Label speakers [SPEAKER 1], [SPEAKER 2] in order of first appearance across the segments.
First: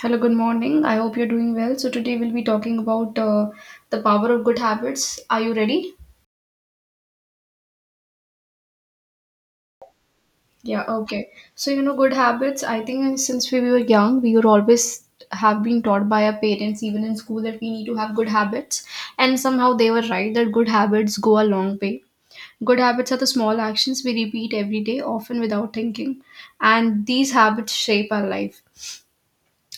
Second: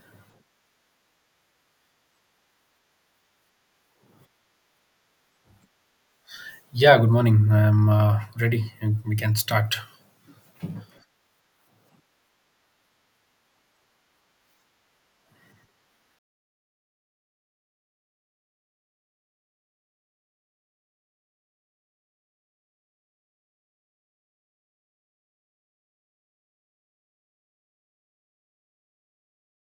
[SPEAKER 1] Hello, good morning. I hope you're doing well. So, today we'll be talking about the power of good habits. Are you ready?
[SPEAKER 2] Yeah, good morning. I'm ready. And We can start.
[SPEAKER 1] Yeah, okay. So, you know, good habits, I think since we were young, we were always have been taught by our parents, even in school, that we need to have good habits. And somehow they were right that good habits go a long way. Good habits are the small actions we repeat every day, often without thinking. And these habits shape our life.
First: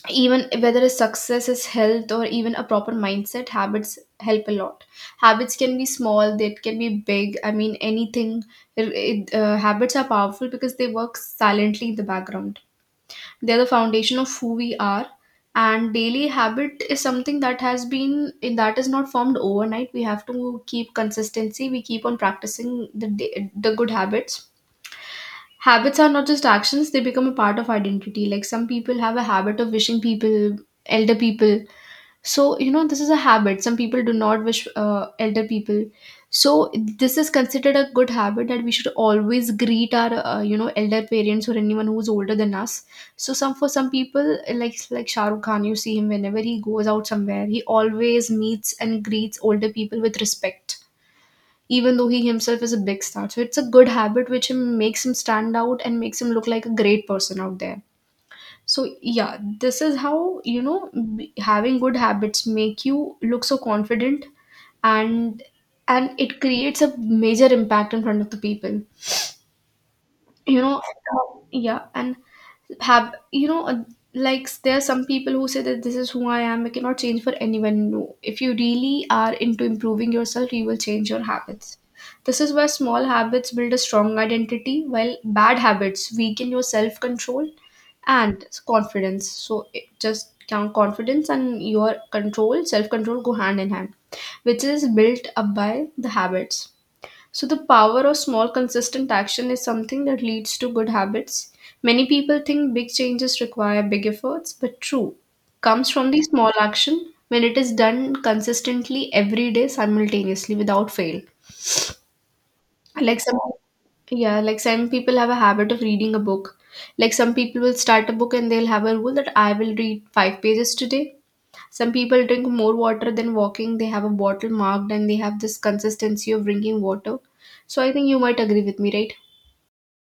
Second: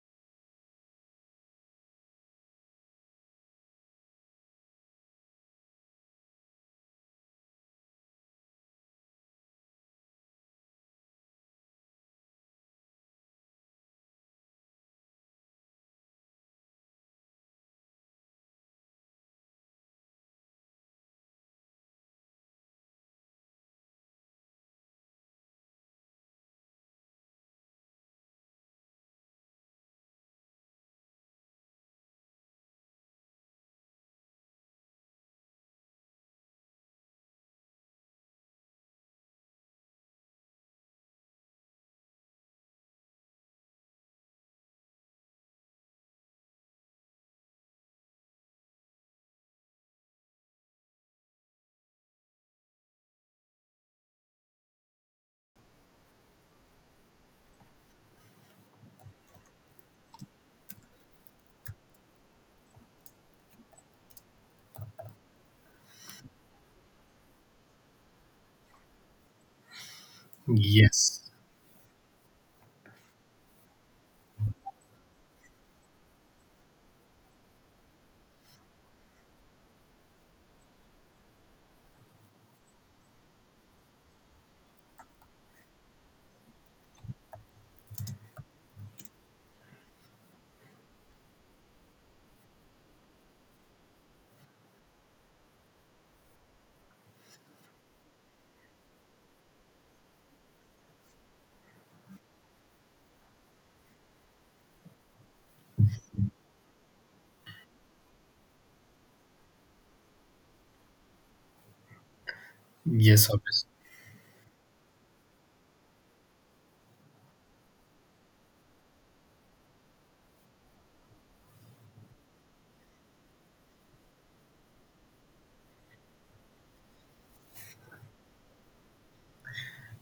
[SPEAKER 1] Even whether a success is health or even a proper mindset, habits help a lot. Habits can be small, they can be big, I mean anything. Habits are powerful because they work silently in the background. They're the foundation of who we are. And daily habit is something that has been that is not formed overnight. We have to keep consistency, we keep on practicing the good habits. Habits are not just actions, they become a part of identity. Like some people have a habit of wishing people, elder people. So, you know, this is a habit. Some people do not wish elder people. So, this is considered a good habit that we should always greet our, elder parents or anyone who's older than us. So, some for some people, like Shah Rukh Khan, you see him whenever he goes out somewhere, he always meets and greets older people with respect, even though he himself is a big star. So it's a good habit which him makes him stand out and makes him look like a great person out there. So yeah, this is how having good habits make you look so confident. And and it creates a major impact in front of the people.
[SPEAKER 2] Yes,
[SPEAKER 1] Yeah, and have you know like there are some people who say that this is who I am, I cannot change for anyone. No, if you really are into improving yourself, you will change your habits. This is where small habits build a strong identity, while bad habits weaken your self control and confidence. So it just count, confidence and your control self control go hand in hand, which is built up by the habits. So, the power of small, consistent action is something that leads to good habits. Many people think big changes require big efforts, but true comes from the small action when it is done consistently every day simultaneously without fail. Like
[SPEAKER 2] yes,
[SPEAKER 1] some,
[SPEAKER 2] obviously.
[SPEAKER 1] yeah, like some people have a habit of reading a book. Like some people will start a book and they'll have a rule that I will read five pages today. Some people drink more water than walking. They have a bottle marked and they have this consistency of drinking water. So I think you might agree with me, right?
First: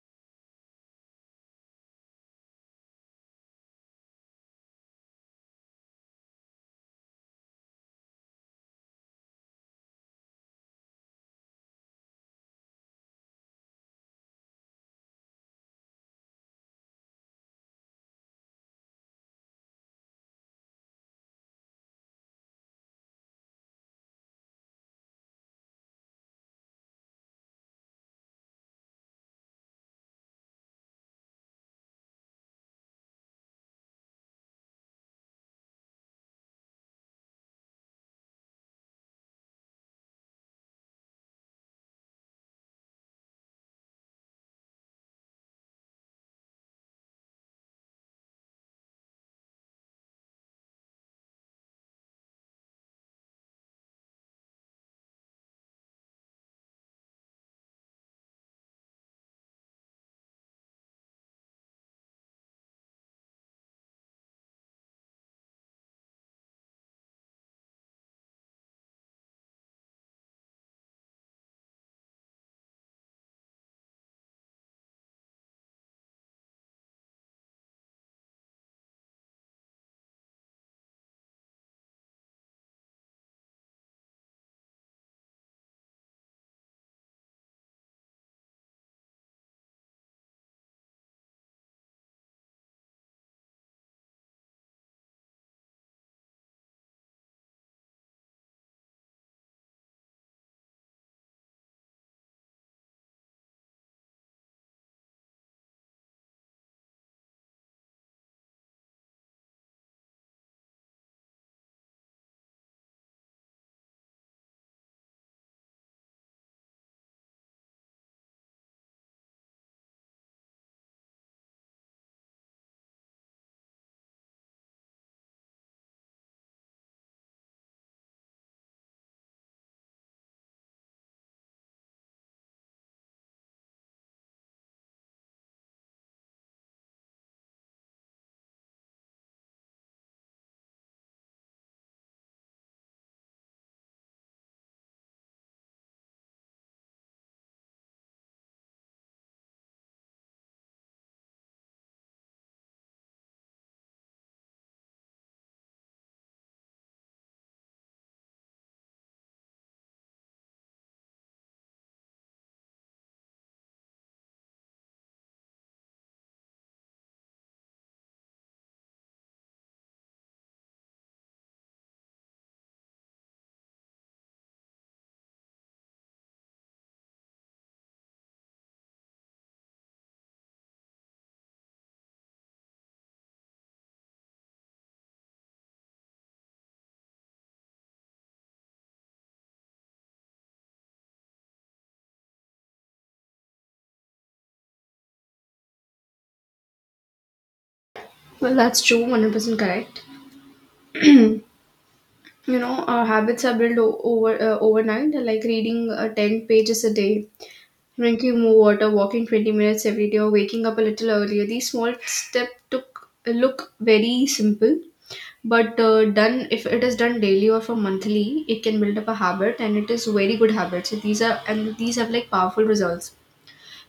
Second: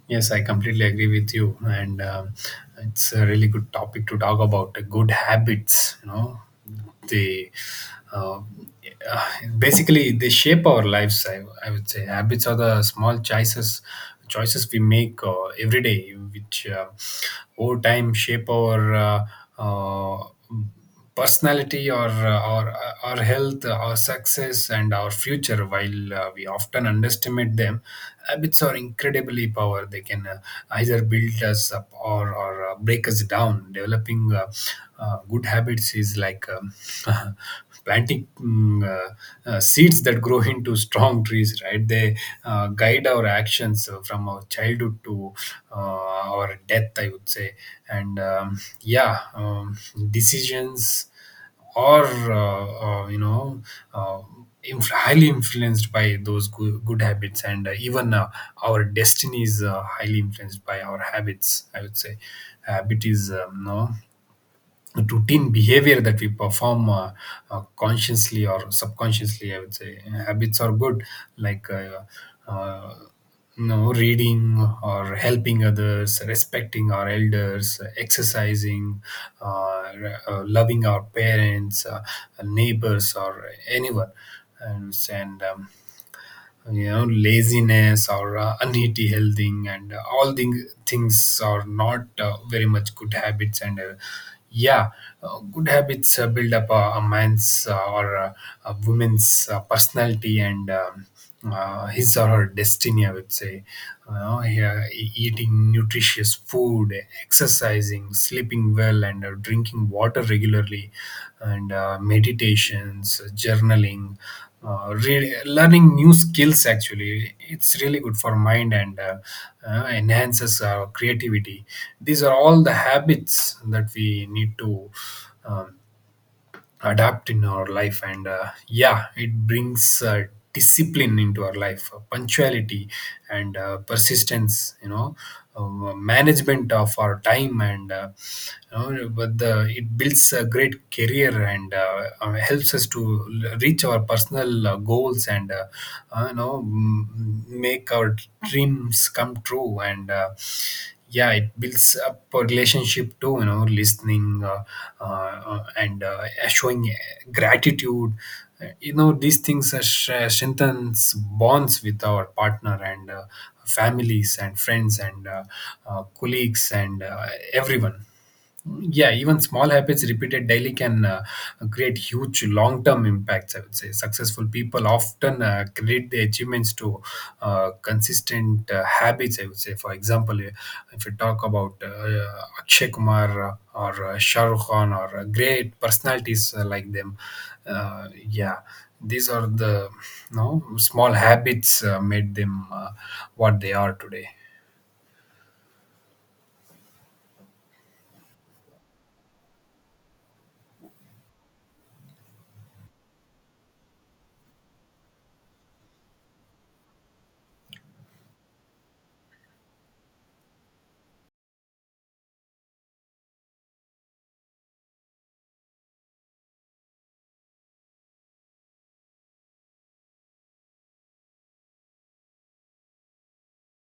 [SPEAKER 2] Yes, I completely agree with you, and it's a really good topic to talk about. Good habits, you know, they uh, uh, basically they shape our lives. I would say habits are the small choices we make every day, which over time shape our personality or our health, our success and our future, while we often underestimate them. Habits are incredibly power. They can either build us up or break us down. Developing good habits is like planting seeds that grow into strong trees, right? They guide our actions from our childhood to uh, our death, I would say. And yeah, decisions or you know, uh, highly influenced by those good habits, and even our destiny is highly influenced by our habits, I would say. Habit is no routine behavior that we perform consciously or subconsciously, I would say. Habits are good, like uh, you know, reading or helping others, respecting our elders, exercising, loving our parents, neighbors or anyone. And you know, laziness or unhealthy healthing and all the things are not very much good habits. And yeah Good habits build up a man's or a woman's personality and his or her destiny, I would say. You know, yeah, eating nutritious food, exercising, sleeping well, and drinking water regularly, and meditations, journaling, really, learning new skills actually, it's really good for mind, and enhances our creativity. These are all the habits that we need to um, adapt in our life. And yeah, it brings discipline into our life, punctuality and persistence, you know, management of our time, and you know, but the, it builds a great career and helps us to reach our personal goals, and you know, make our dreams come true. And yeah, it builds up a relationship too, you know, listening and showing gratitude. You know, these things are strengthens bonds with our partner and families and friends and colleagues and everyone. Yeah, even small habits repeated daily can create huge long term impacts. I would say successful people often credit their achievements to consistent habits. I would say, for example, if we talk about Akshay Kumar or Shah Rukh Khan or great personalities like them, yeah, these are the, you know, small habits made them what they are today.
[SPEAKER 1] Well, that's true, 100% correct. You know, our habits are built overnight, like reading 10 pages a day, drinking more water, walking 20 minutes every day, or waking up a little earlier. These small steps took look very simple, but done if it is done daily or for monthly, it can build up a habit, and it is very good habit. So these are and these have like powerful results.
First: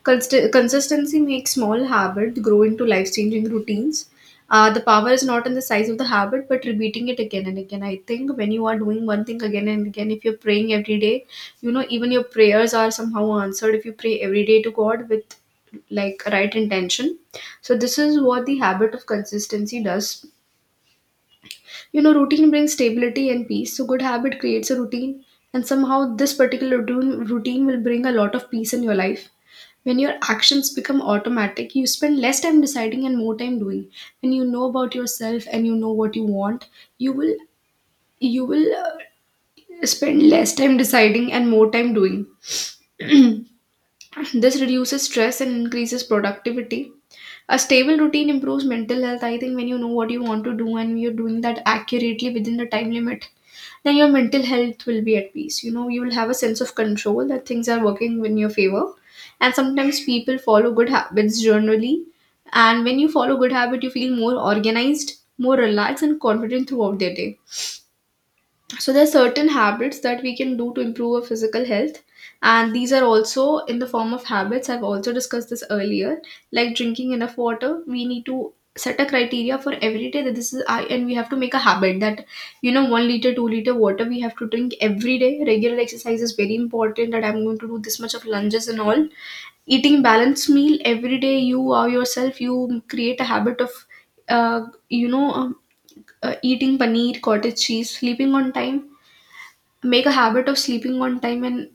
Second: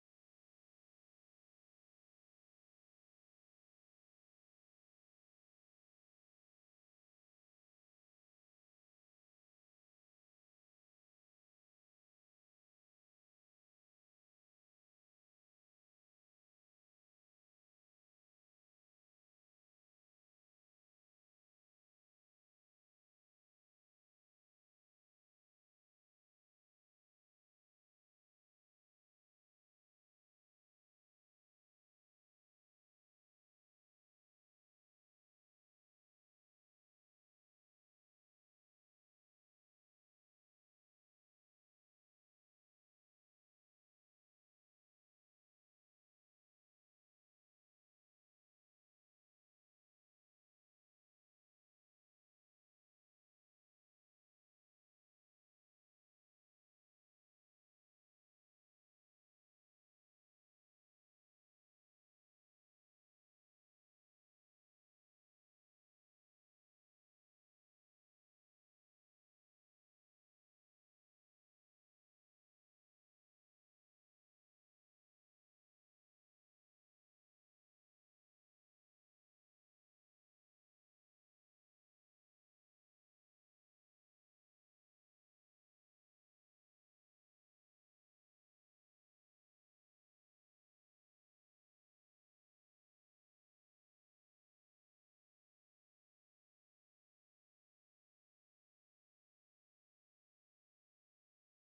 [SPEAKER 1] Consistency makes small habits grow into life changing routines. The power is not in the size of the habit, but repeating it again and again. I think when you are doing one thing again and again, if you're praying every day, you know, even your prayers are somehow answered if you pray every day to God with like right intention. So, this is what the habit of consistency does. You know, routine brings stability and peace. So, good habit creates a routine, and somehow this particular routine, routine will bring a lot of peace in your life. When your actions become automatic, you spend less time deciding and more time doing. When you know about yourself and you know what you want, you will you will spend less time deciding and more time doing. This reduces stress and increases productivity. A stable routine improves mental health. I think when you know what you want to do and you're doing that accurately within the time limit, then your mental health will be at peace. You know you will have a sense of control that things are working in your favor. And sometimes people follow good habits generally, and when you follow good habit, you feel more organized, more relaxed and confident throughout their day. So there are certain habits that we can do to improve our physical health, and these are also in the form of habits. I've also discussed this earlier, like drinking enough water. We need to set a criteria for every day that this is I, and we have to make a habit that, you know, 1 liter, 2 liter water we have to drink every day. Regular exercise is very important, that I'm going to do this much of lunges and all. Eating balanced meal every day, you are yourself. You create a habit of uh, you know um, eating paneer cottage cheese, sleeping on time. Make a habit of sleeping on time, and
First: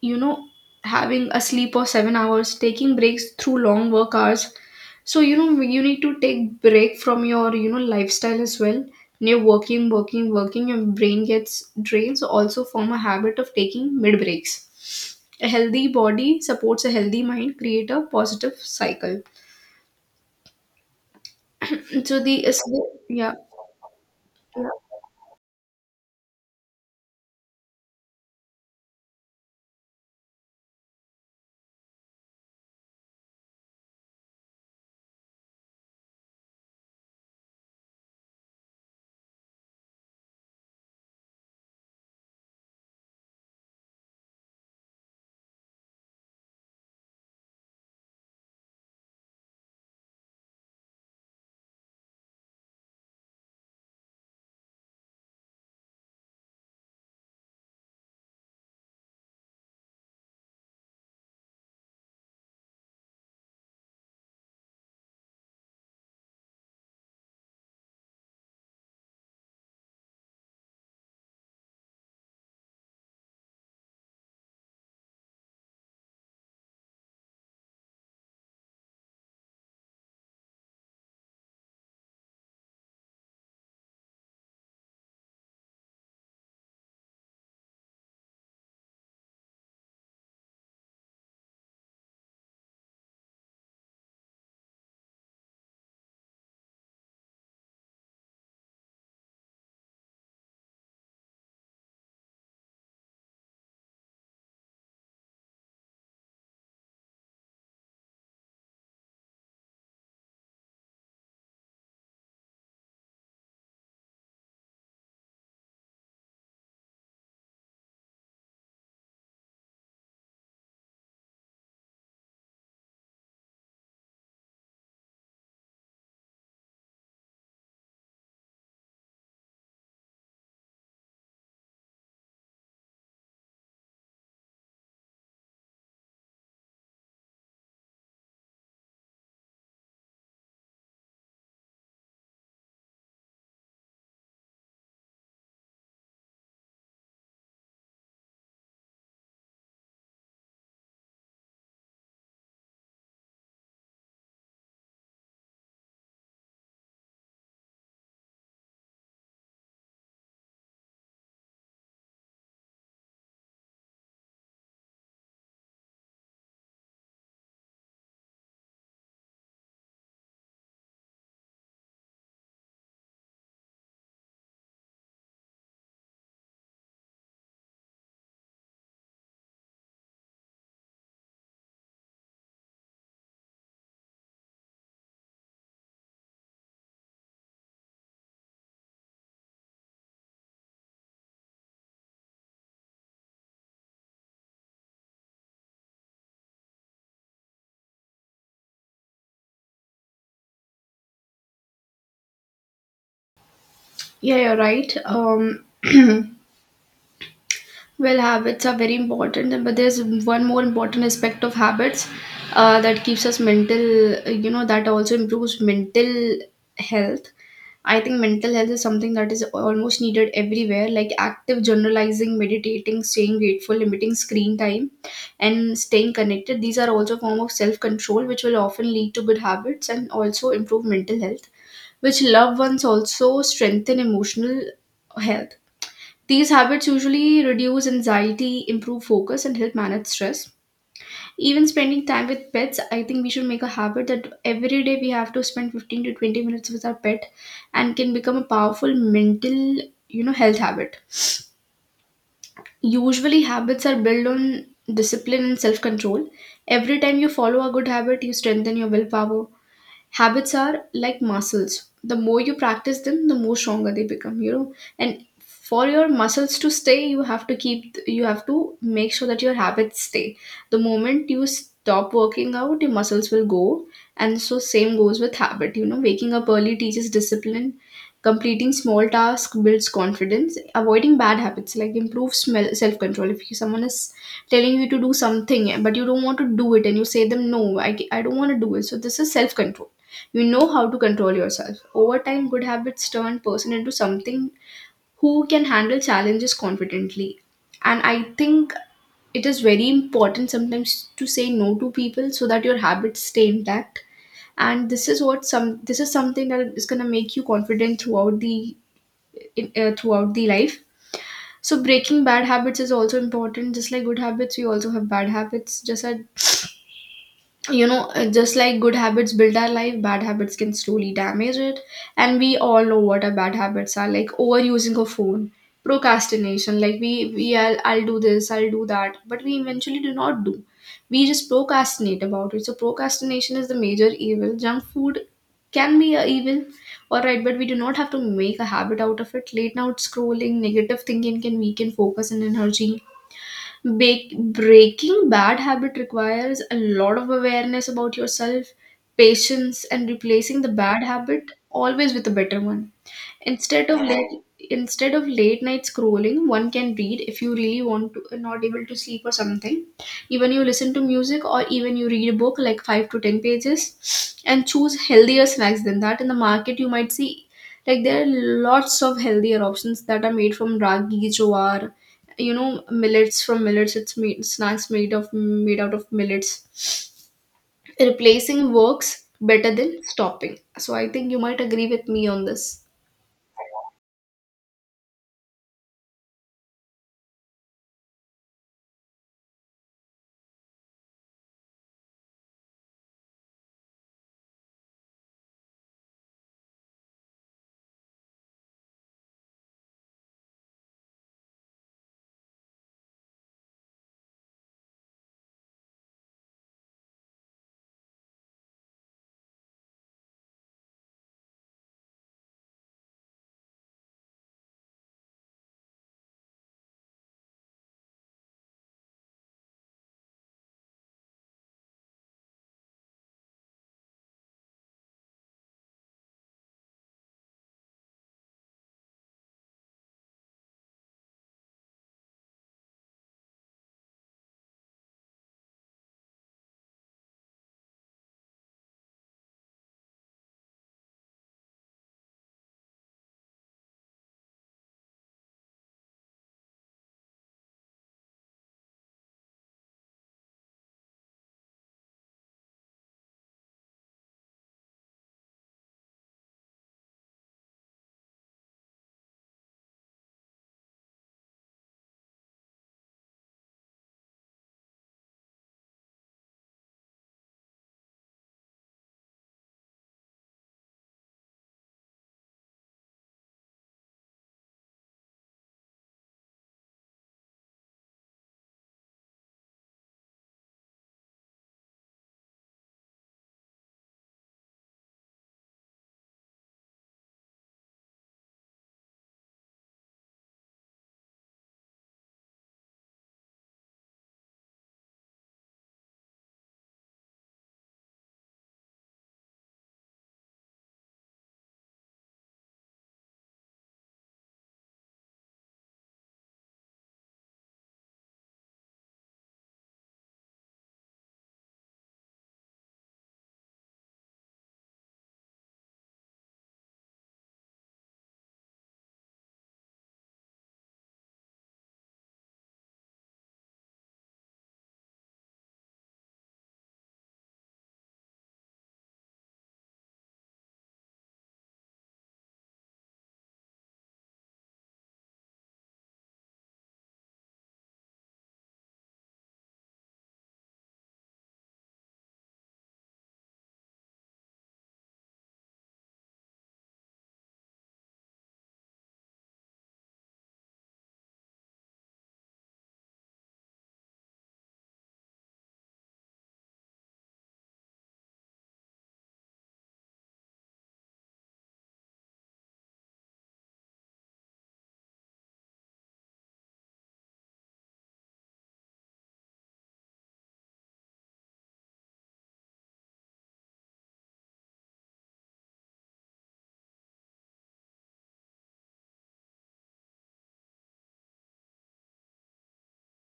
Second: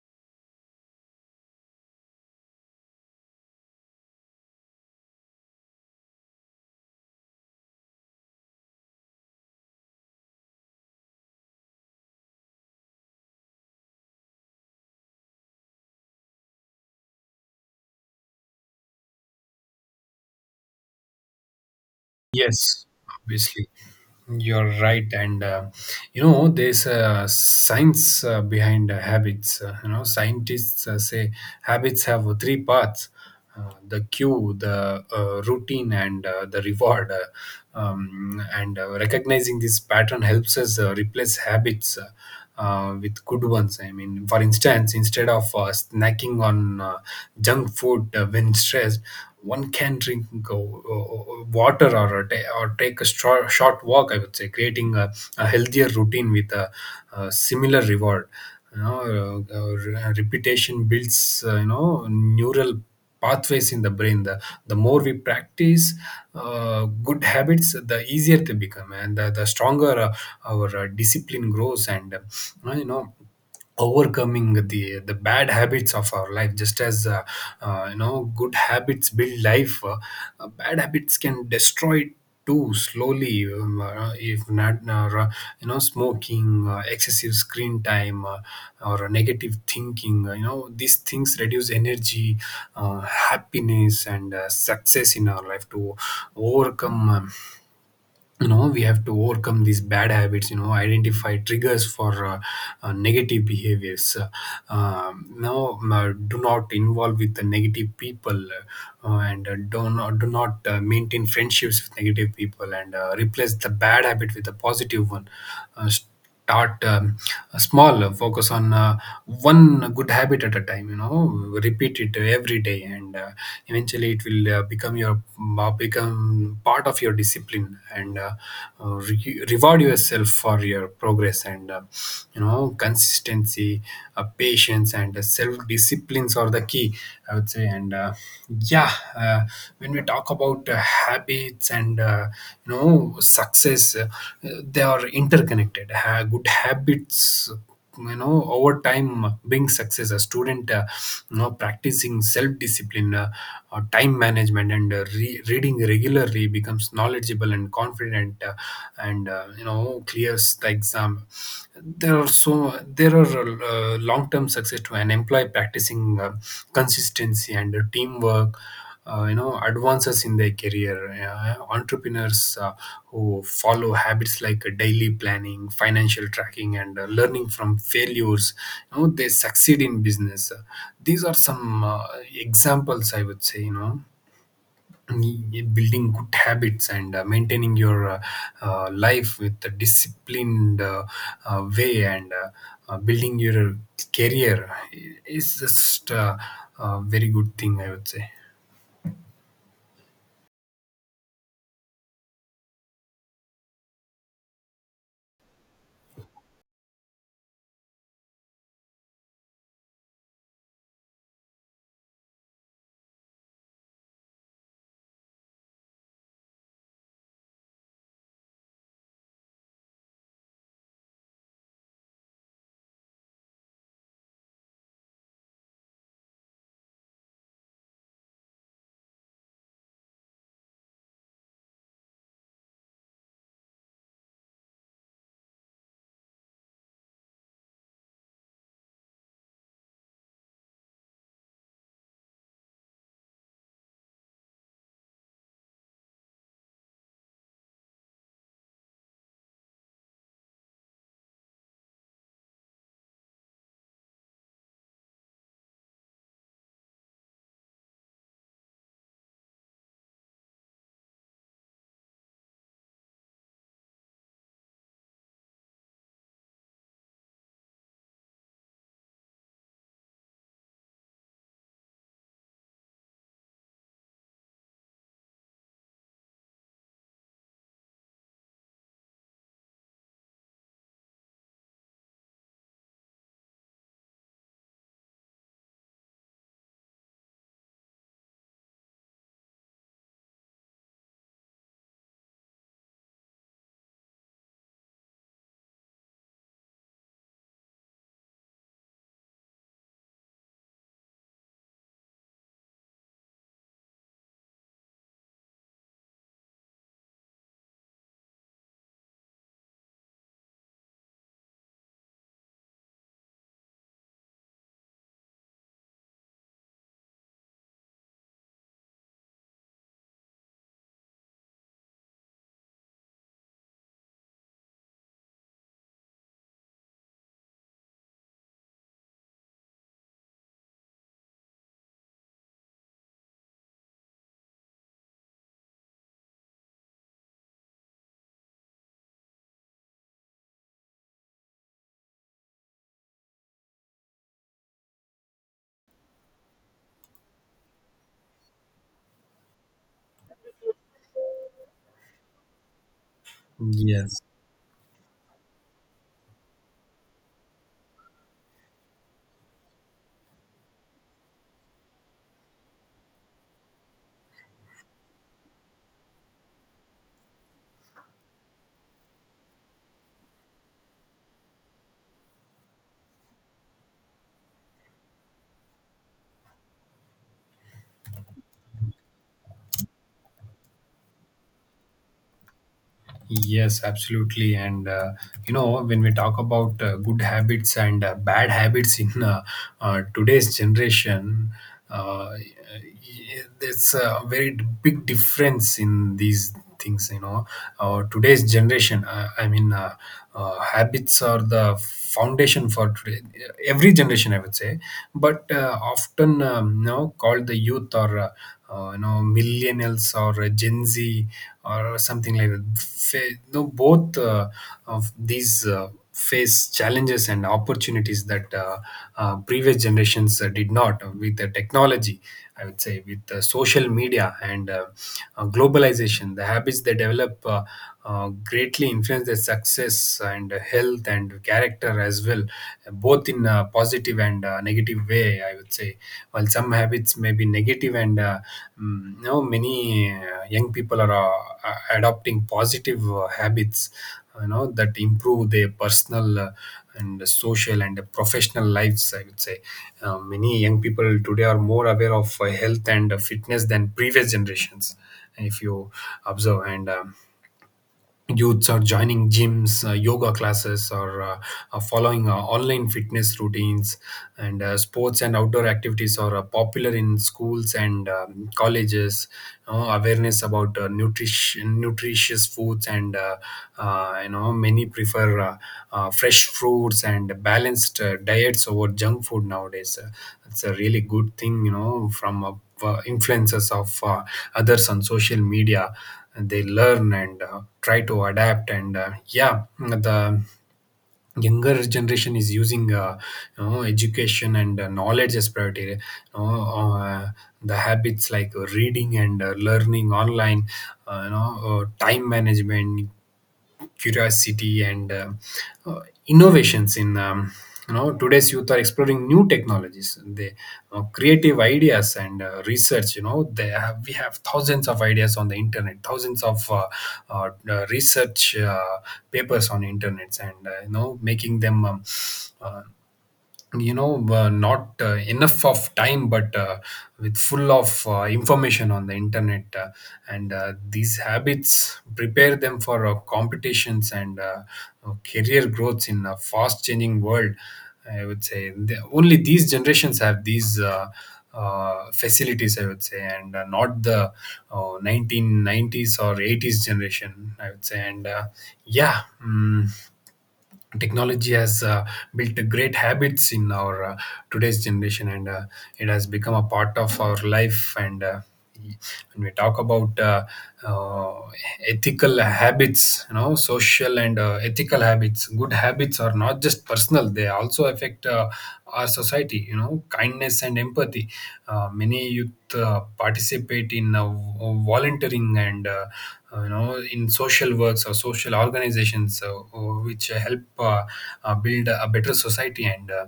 [SPEAKER 1] you know having a sleep of 7 hours, taking breaks through long work hours. So you know, you need to take break from your lifestyle as well. When you're working working working, your brain gets drained, so also form a habit of taking mid breaks. A healthy body supports a healthy mind, create a positive cycle. so the so
[SPEAKER 2] Yes,
[SPEAKER 1] the- yeah,
[SPEAKER 2] obviously.
[SPEAKER 1] yeah,
[SPEAKER 2] You're right. And you know, there's science behind habits. You know, scientists say habits have three parts: the cue, the routine, and the reward. And Recognizing this pattern helps us replace habits with good ones. I mean, for instance, instead of snacking on junk food when stressed, one can drink water, or take a short walk. I would say creating a healthier routine with a similar reward. You know, repetition builds you know, neural pathways in the, brain. The more we practice good habits, the easier they become, and the stronger our discipline grows, and you know, overcoming the bad habits of our life. Just as you know, good habits build life, bad habits can destroy too, slowly, if not ra- you know, smoking, excessive screen time, or negative thinking, you know, these things reduce energy, happiness and success in our life. To overcome, you know, we have to overcome these bad habits. You know, identify triggers for negative behaviors. Now, do not involve with the negative people, and do not, maintain friendships with negative people, and replace the bad habit with a positive one. uh, Start small. Focus on one good habit at a time. You know, repeat it every day, and eventually it will become your, become part of your discipline, and reward yourself for your progress, and you know, consistency, patience, and self disciplines are the key, I would say. And yeah, uh, when we talk about habits and you know, success, they are interconnected. Good habits, you know, over time being success. A student, you know, practicing self-discipline, time management, and reading regularly becomes knowledgeable and confident, and you know, clears the exam. There are long-term success to an employee practicing consistency and teamwork. You know, advances in their career. Entrepreneurs who follow habits like daily planning, financial tracking, and learning from failures, you know, they succeed in business. These are some examples, I would say. You know, building good habits and maintaining your life with a disciplined way, and building your career is just a very good thing, I would say.
[SPEAKER 1] yeah, you're right. Well, habits are very important, but there's one more important aspect of habits that keeps us mental, you know, that also improves mental health. I think mental health is something that is almost needed everywhere, like active generalizing, meditating, staying grateful, limiting screen time, and staying connected. These are also form of self control, which will often lead to good habits and also improve mental health, which loved ones also strengthen emotional health. These habits usually reduce anxiety, improve focus, and help manage stress. Even spending time with pets, I think we should make a habit that every day we have to spend 15 to 20 minutes with our pet and can become a powerful mental, you know, health habit. Usually habits are built on discipline and self-control. Every time you follow a good habit, you strengthen your willpower. Habits are like muscles, the more you practice them, the more stronger they become, you know. And for your muscles to stay, you have to keep, you have to make sure that your habits stay. The moment you stop working out, your muscles will go, and so same goes with habit. You know, waking up early teaches discipline, completing small tasks builds confidence, avoiding bad habits like improves smell self-control. If someone is telling you to do something but you don't want to do it, and you say them no, I don't want to do it. So this is self-control, you know how to control yourself. Over time, good habits turn person into something who can handle challenges confidently. And I think it is very important sometimes to say no to people so that your habits stay intact. And this is what some this is something that is gonna make you confident throughout the throughout the life. So breaking bad habits is also important. Just like good habits, we also have bad habits. Just as you know Just like good habits build our life, bad habits can slowly damage it. And we all know what our bad habits are, like overusing a phone, procrastination, like we I'll do this, I'll do that, but we eventually do not do, we just procrastinate about it. So procrastination is the major evil. Junk food can be a evil, all right, but we do not have to make a habit out of it. Late night scrolling, negative thinking can weaken focus and energy. Breaking bad habit requires a lot of awareness about yourself, patience, and replacing the bad habit always with a better one. Instead of
[SPEAKER 2] Yes.
[SPEAKER 1] late, Instead of late night scrolling, one can read if you really want to, not able to sleep or something. Even you listen to music or even you read a book like five to ten pages, and choose healthier snacks than that. In the market, you might see like there are lots of healthier options that are made from ragi, jowar, you know, millets from millets. It's made snacks made out of millets. Replacing works better than stopping. So I think you might agree with me on this.
[SPEAKER 2] Yes, absolutely. And you know, when we talk about good habits and bad habits in today's generation, there's a very big difference in these things. You know, today's generation. I mean, habits are the foundation for today. Every generation, I would say, but often, you know, called the youth, or. You know, millennials or Gen Z or something like that. Fa- no, both of these face challenges and opportunities that previous generations did not, with the technology. I would say with social media and globalization, the habits they develop greatly influence their success and health and character as well, both in a positive and negative way, I would say. While some habits may be negative, and you know, many young people are adopting positive habits, you know, that improve their personal and social and professional lives, I would say. Many young people today are more aware of health and fitness than previous generations. If you observe, and youths are joining gyms, yoga classes, or following online fitness routines. And sports and outdoor activities are popular in schools and colleges. You know, awareness about nutrition, nutritious foods, and you know, many prefer fresh fruits and balanced diets over junk food nowadays. It's a really good thing, you know, from a influences of others on social media. They learn and try to adapt. And yeah, the younger generation is using you know, education and knowledge as priority. You know, uh, the habits like reading and learning online, you know, time management, curiosity, and uh, innovations in, you know, today's youth are exploring new technologies. They, creative ideas and research. You know, they have we have thousands of ideas on the internet, thousands of research papers on internets, and you know, making them uh, you know, not enough of time, but with full of information on the internet. And these habits prepare them for competitions and career growths in a fast changing world, I would say. Only these generations have these facilities, I would say, and not the 1990s or 80s generation, I would say. And yeah, technology has built great habits in our today's generation, and it has become a part of our life. And when we talk about uh, ethical habits, you know, social and ethical habits, good habits are not just personal, they also affect our society. You know, kindness and empathy, many youth participate in volunteering and you know, in social works or social organizations, or which help build a better society, and uh,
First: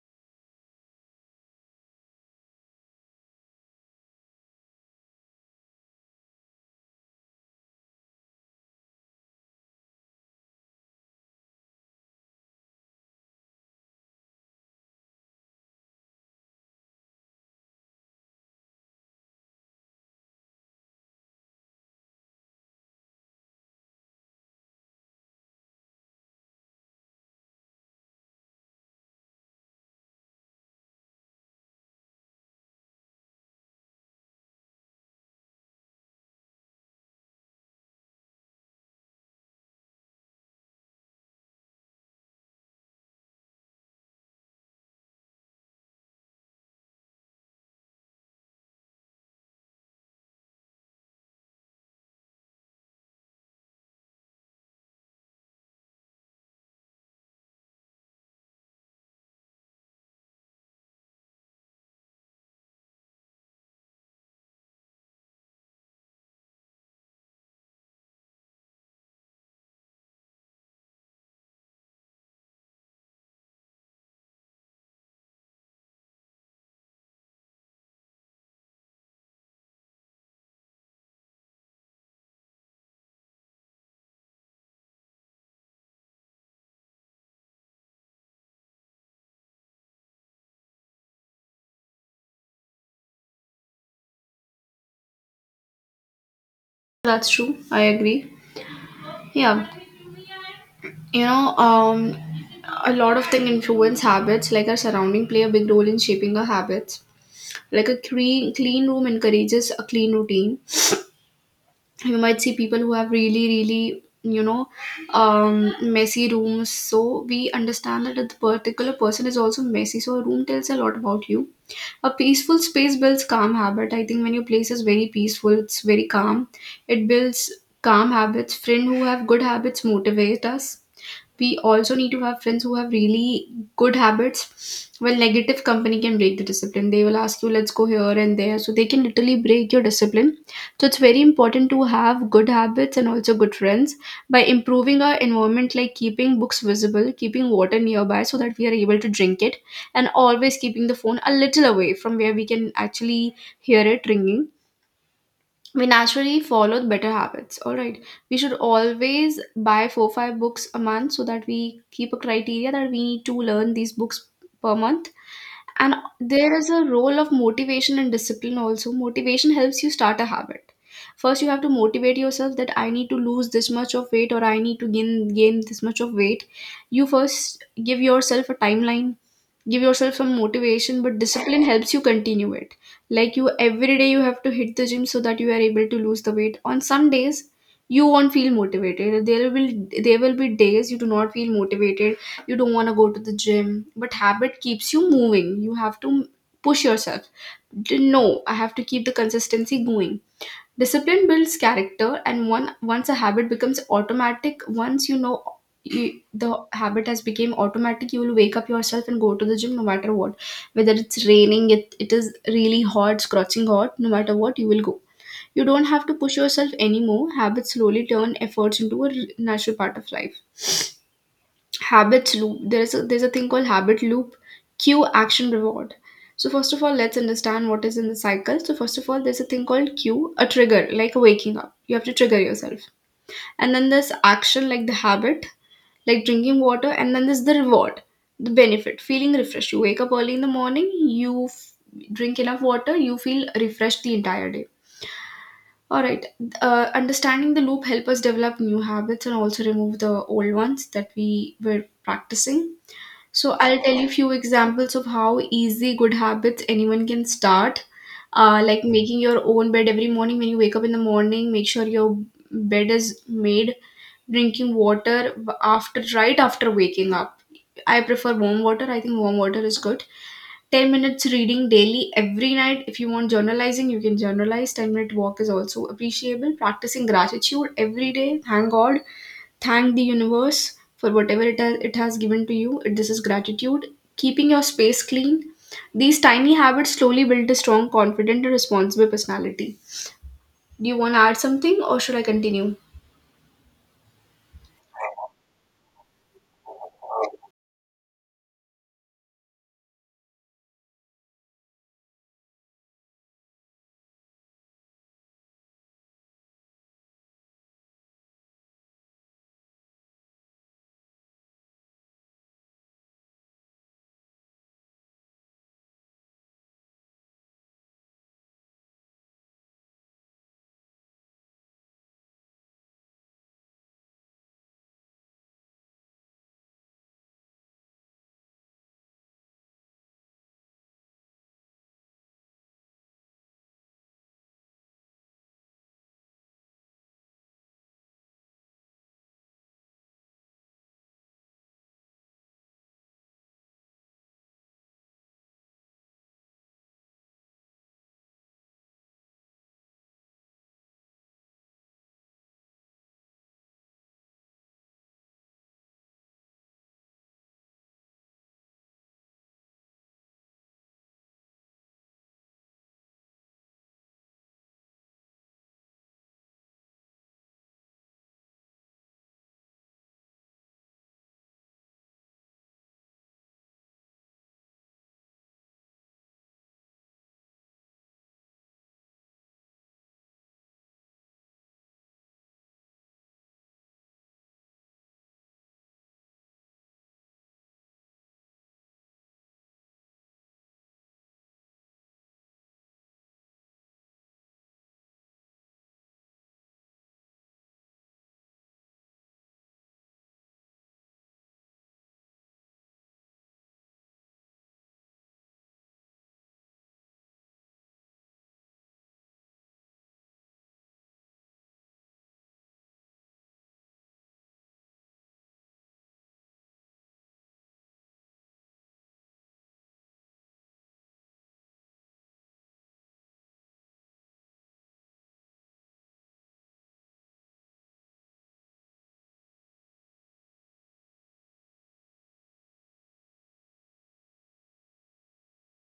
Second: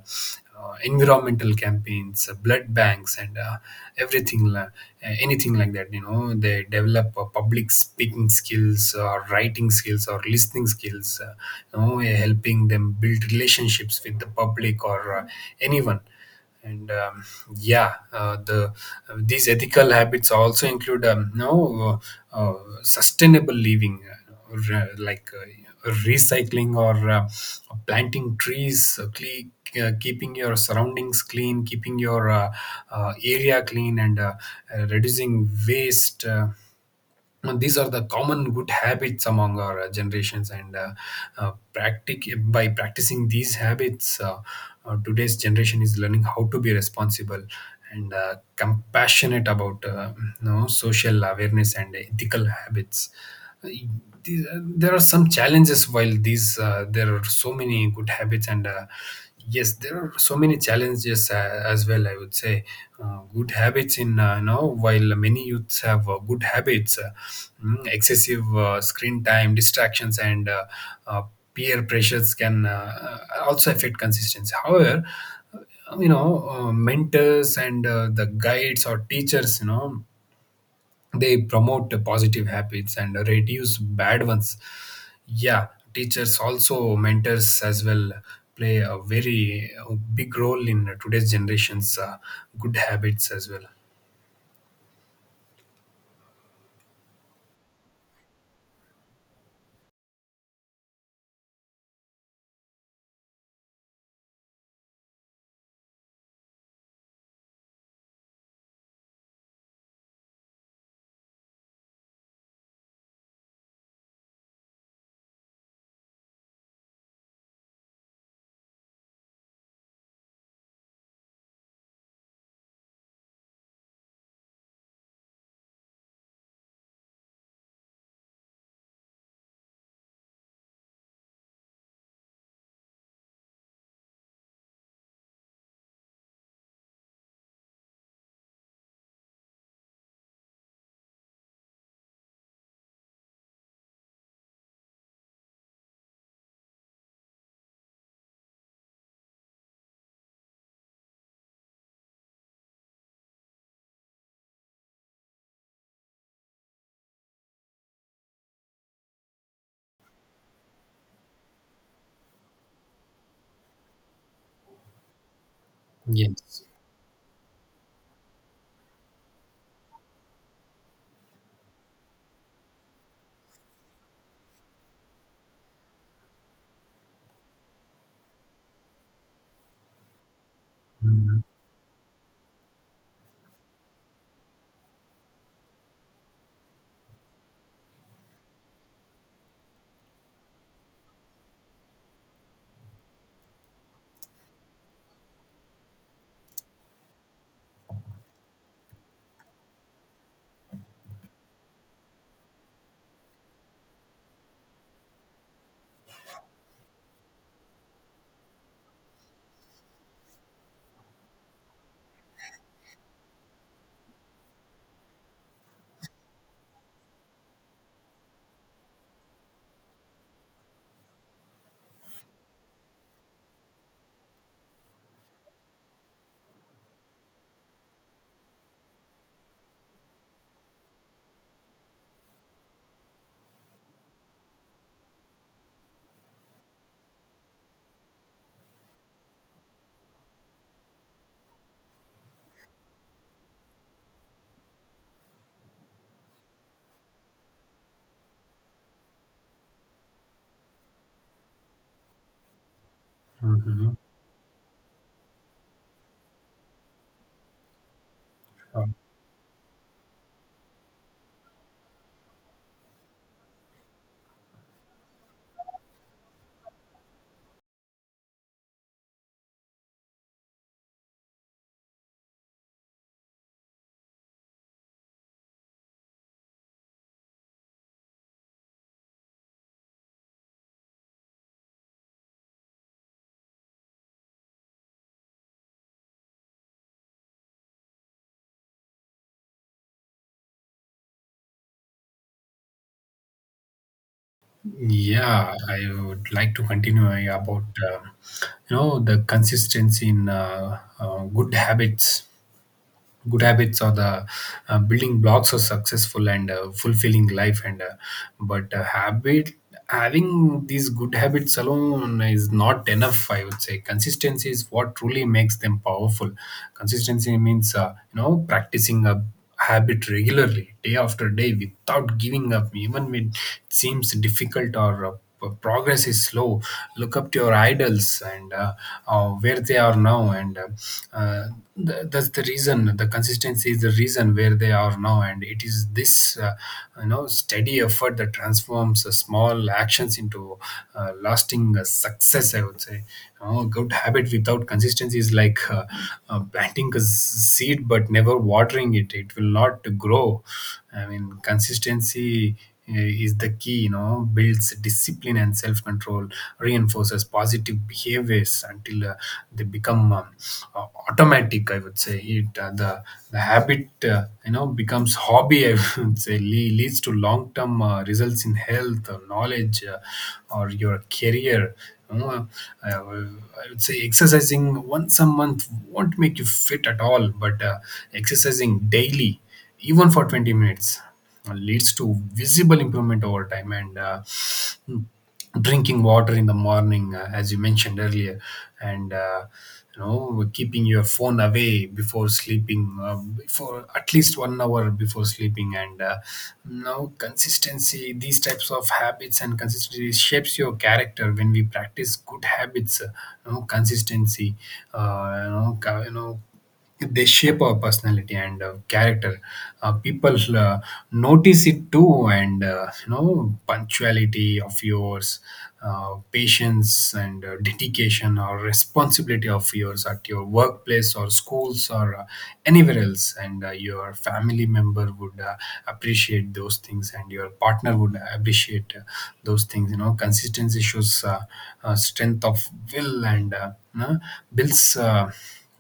[SPEAKER 2] uh, environmental campaigns, blood banks and everything, anything like that. You know, they develop public speaking skills or writing skills or listening skills, you know, helping them build relationships with the public or anyone And yeah, these ethical habits also include no sustainable living, like recycling or planting trees, keeping your surroundings clean, keeping your area clean, and reducing waste. Uh, These are the common good habits among our generations, and by practicing these habits, today's generation is learning how to be responsible and compassionate about, social awareness and ethical habits. Uh, there are some challenges. While these uh, there are so many good habits, and yes, there are so many challenges as well, I would say. Good habits, in you know, while many youths have good habits, excessive screen time, distractions, and uh, peer pressures can also affect consistency. However, mentors and the guides or teachers, they promote the positive habits and reduce bad ones. Yeah, teachers, also mentors as well, play a very big role in today's generation's good habits as well.
[SPEAKER 1] That's true. I agree. Yeah, you know, um, a lot of things influence habits, like our surrounding play a big role in shaping our habits. Like a clean room encourages a clean routine. You might see people who have really messy rooms. So we understand that a particular person is also messy. So a room tells a lot about you. A peaceful space builds calm habit. I think when your place is very peaceful, it's very calm. It builds calm habits. Friend who have good habits motivate us, we also need to have friends who have really good habits. Well, negative company can break the discipline. They will ask you, let's go here and there. So they can literally break your discipline. So it's very important to have good habits and also good friends, by improving our environment, like keeping books visible, keeping water nearby so that we are able to drink it, and always keeping the phone a little away from where we can actually hear it ringing. We naturally follow the better habits. All right, we should always buy 4 5 books a month so that we keep a criteria that we need to learn these books per month. And there
[SPEAKER 2] Yes.
[SPEAKER 1] is a role of motivation and discipline also. Motivation helps you start a habit. First, you have to motivate yourself that I need to lose this much of weight or I need to gain this much of weight. You first give yourself a timeline, give yourself some motivation, but
[SPEAKER 2] Mhm.
[SPEAKER 1] discipline helps you continue it. Like, you every day you have to hit the gym so that you are able to lose the weight. On some days you won't feel motivated. There will be days you do not feel motivated, you don't want to go to the gym, but habit keeps you moving. You have to push yourself. No, I have to keep the consistency going. Discipline builds character, and one once a habit becomes automatic, once you know you, the habit has become automatic, you will wake up yourself and go to the gym no matter what, whether it's raining, it is really hot, scorching hot, no matter what you will go. You don't have to push yourself anymore. Habits slowly turn efforts into a natural part of life. Habits loop. There's a thing called habit loop: cue, action, reward. So first of all, let's understand what is in the cycle. So first of all, there's a thing called cue, a trigger, like waking up, you have to trigger yourself. And then there's action, like the habit, like drinking water. And then there's the reward, the benefit, feeling refreshed. You wake up early in the morning, you drink enough water, you feel refreshed the entire day. All right. Understanding the loop help us develop new habits and also remove the old ones that we were practicing. So I'll tell
[SPEAKER 2] Mhm.
[SPEAKER 1] you few examples of how easy good habits anyone can start. Like making your own bed. Every morning when you wake up in the morning, make sure your bed is made. Drinking water after, right after waking up. I prefer warm water. I think warm water is good. 10 minutes reading daily every night. If you want journalizing, you can journalize. 10-minute walk is also appreciable. Practicing gratitude every day. Thank God, thank the universe for whatever it has given to you. This is gratitude. Keeping your space clean. These tiny habits slowly build a strong, confident, and responsible personality. Do you want to add something or should I continue?
[SPEAKER 2] Yeah, I would like to continue about um you know, the consistency in good habits. Good habits are the building blocks of successful and fulfilling life. And but habit having these good habits alone is not enough. I would say consistency is what truly makes them powerful. Consistency means, practicing a habit regularly, day after day, without giving up, even when it seems difficult or progress is slow. Look up to your idols and where they are now, and uh, that's the reason. The consistency is the reason where they are now, and it is this steady effort that transforms small actions into lasting success, I would say. You know, good habit without consistency is like planting a seed but never watering it. It will not grow. I mean, consistency is the key, builds discipline and self control, reinforces positive behaviors until they become automatic, I would say. It uh, the the habit, becomes hobby, I would say, leads to long term results in health or knowledge, or your career. You know, I would say exercising once a month won't make you fit at all, but exercising daily, even for 20 minutes, leads to visible improvement over time. And drinking water in the morning, as you mentioned earlier, and keeping your phone away before sleeping, for at least 1 hour before sleeping, and now, consistency, these types of habits and consistency shapes your character. When we practice good habits, consistency, uh, you know, ca- you know they shape our personality and character. People notice it too, and punctuality of yours, patience and dedication or responsibility of yours at your workplace or schools or anywhere else, and your family member would appreciate those things, and your partner would appreciate those things. You know, consistency shows strength of will, and builds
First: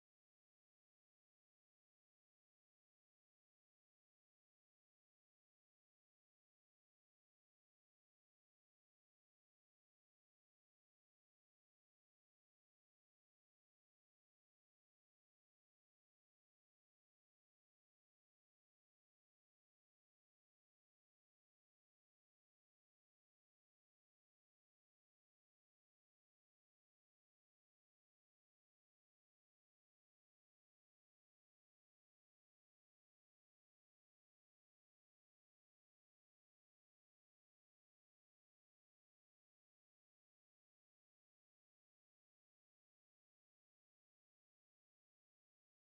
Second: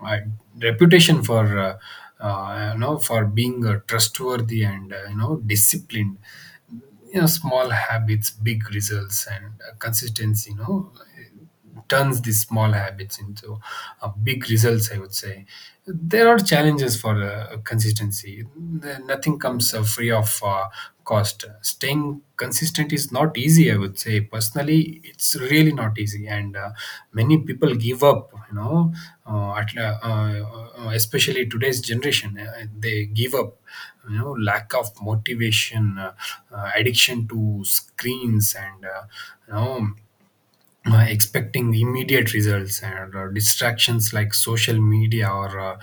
[SPEAKER 2] uh, reputation for being trustworthy and disciplined. You know, small habits, big results, and consistency, you know, turns these small habits into big results, I would say. There are challenges for consistency. Nothing comes free of cost. Staying consistent is not easy, I would say. Personally, it's really not easy, and many people give up, you know. Especially today's generation, they give up, you know. Lack of motivation, addiction to screens and you know expecting immediate results, and distractions like social media or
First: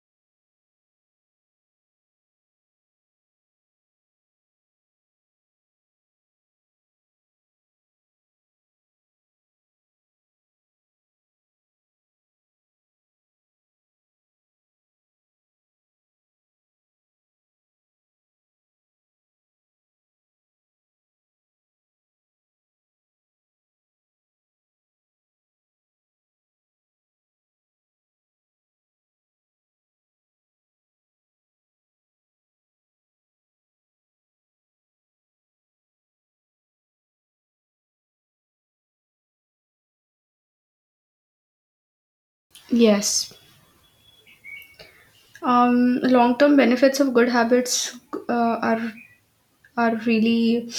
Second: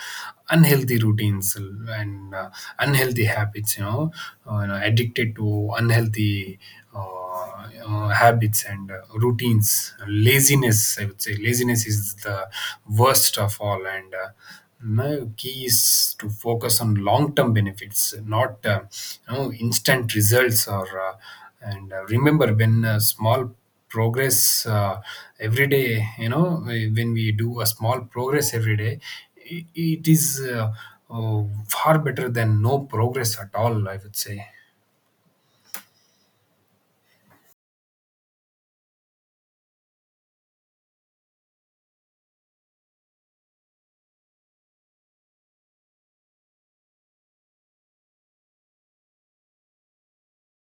[SPEAKER 2] unhealthy routines and unhealthy habits, addicted to unhealthy, habits and routines. Laziness, I would say, laziness is the worst of all. And my key is to focus on long-term benefits, not instant results, or and remember, when small progress every day, you know, when we do a small progress every day, it is uh, uh, far better than no progress at all, I would say.
[SPEAKER 1] Yes. Long-term benefits of good habits are really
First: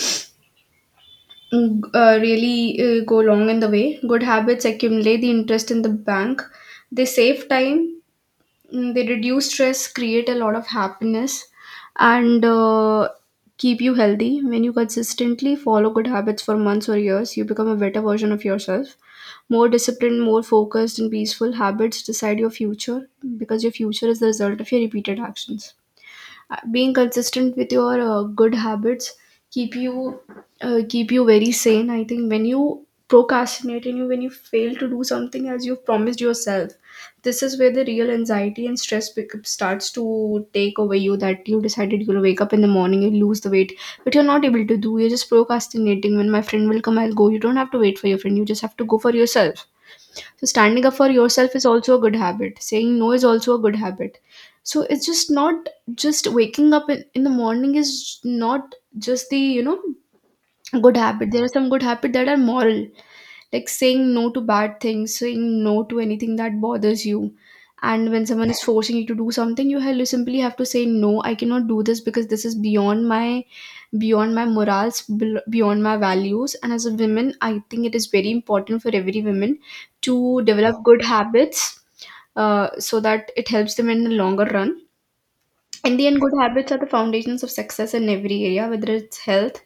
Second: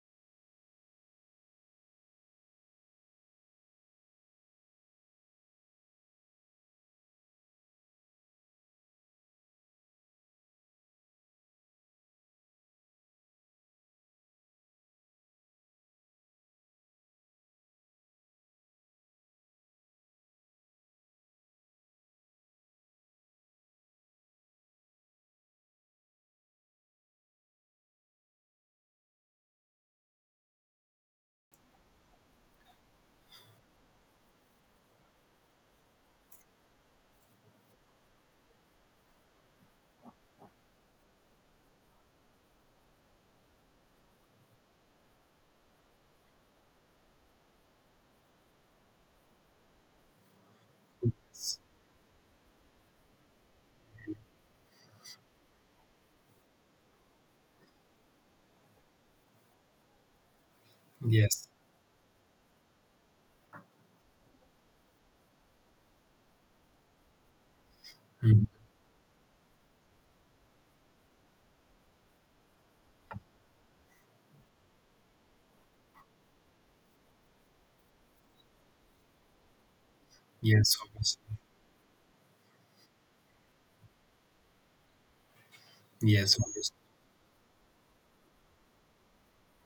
[SPEAKER 1] really go long in the way. Good habits accumulate the interest in the bank. They save time. They reduce stress, create a lot of happiness, and keep you healthy. When you consistently follow good habits for months or years, you become a better version of yourself, more disciplined, more focused and peaceful. Habits decide your future, because your future is the result of your repeated actions. Being consistent with your good habits keep you keep you very sane. I think when you procrastinate and you when you fail to do something as you've promised yourself, this is where the real anxiety and stress starts to take over you. That you decided you'll wake up in the morning, you lose the weight, but you're not able to do. You're just procrastinating. When my friend will come, I'll go. You don't have to wait for your friend. You just have to go for yourself. So standing up for yourself is also a good habit. Saying no is also a good habit. So it's just not just waking up in the morning is not just the good habit. There
[SPEAKER 2] Yes.
[SPEAKER 1] are some good habits that are moral, like saying no to bad things, saying no to anything that bothers you. And when
[SPEAKER 2] Mm.
[SPEAKER 1] someone is forcing you to do something, you have simply have to say no, I cannot do this because this is beyond my, beyond my morals, beyond my values. And as a woman, I think it is very important for every woman to
[SPEAKER 2] Yes,
[SPEAKER 1] develop good
[SPEAKER 2] obviously.
[SPEAKER 1] habits, so that it helps them in the longer run. In the end, good
[SPEAKER 2] Yes,
[SPEAKER 1] habits
[SPEAKER 2] obviously.
[SPEAKER 1] are the foundations of success in every area, whether it's health,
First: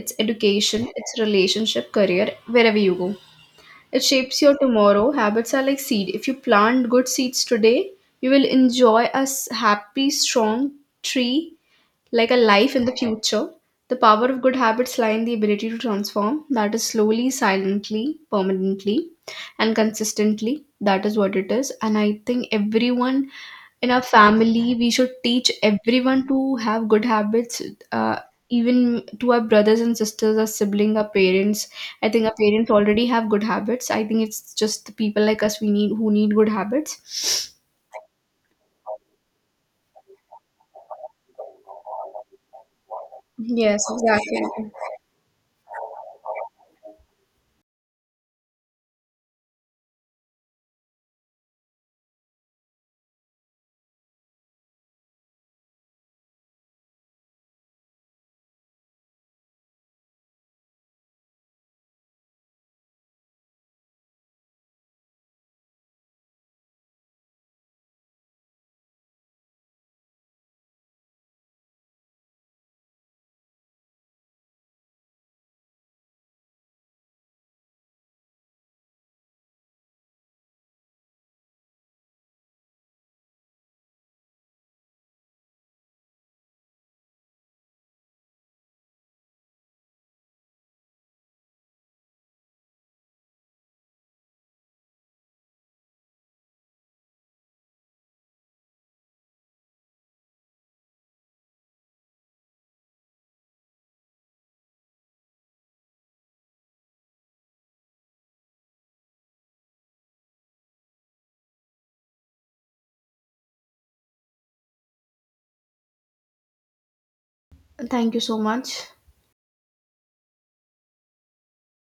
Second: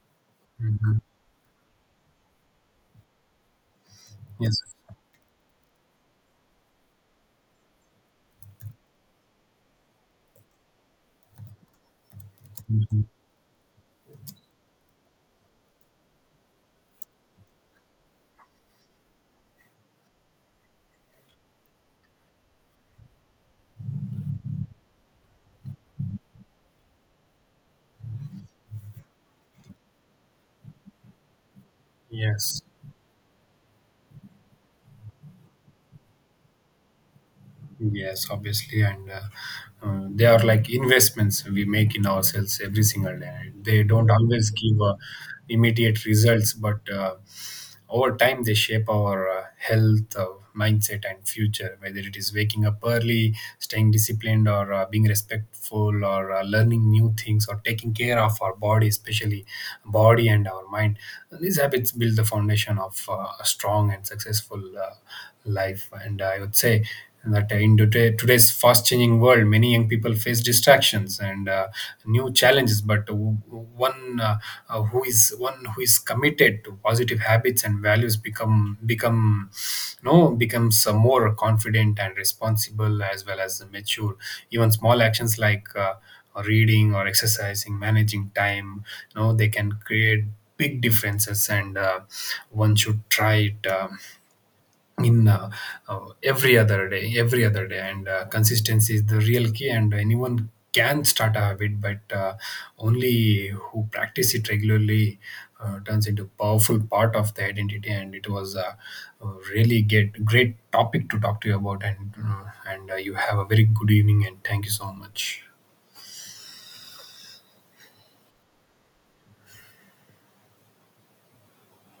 [SPEAKER 1] it's education,
[SPEAKER 2] Mhm.
[SPEAKER 1] it's relationship, career. Wherever you go, it shapes your
[SPEAKER 2] Yes.
[SPEAKER 1] tomorrow. Habits are like seed. If you plant good seeds today, you will enjoy a happy, strong tree, like a life in the
[SPEAKER 2] Mhm.
[SPEAKER 1] future. The power of good habits lie in the ability to transform, that is, slowly, silently, permanently, and consistently. That is what it is. And I think everyone in our family, we should teach everyone to have good habits. Uh, Even to our brothers and sisters, our siblings, our parents. I think our
[SPEAKER 2] Yes,
[SPEAKER 1] parents already have good habits. I think it's just the people like us we need who need good habits.
[SPEAKER 2] Yes, obviously, and they are like investments we make in ourselves every single day.
[SPEAKER 1] Yes,
[SPEAKER 2] They don't
[SPEAKER 1] exactly.
[SPEAKER 2] always give immediate results, but over time they shape our health, mindset, and future. Whether it is waking up early, staying disciplined, or being respectful, or learning new things, or taking care of our body, especially body and our mind. These habits build the foundation of a strong and successful life, and I would say, and that in today's fast changing world, many young people face distractions and new challenges. But one uh, one who is committed to positive habits and values becomes more confident and responsible, as well as mature. Even small actions like reading or exercising, managing time, you know, they can create big differences, and one should try it in every other day. And consistency is the real key. And anyone can start a habit, but only who practice it regularly turns into powerful part of the identity. And it was a uh, really get great topic to talk to you about. And you have a very good evening, and thank you so much.
[SPEAKER 1] Thank you so much.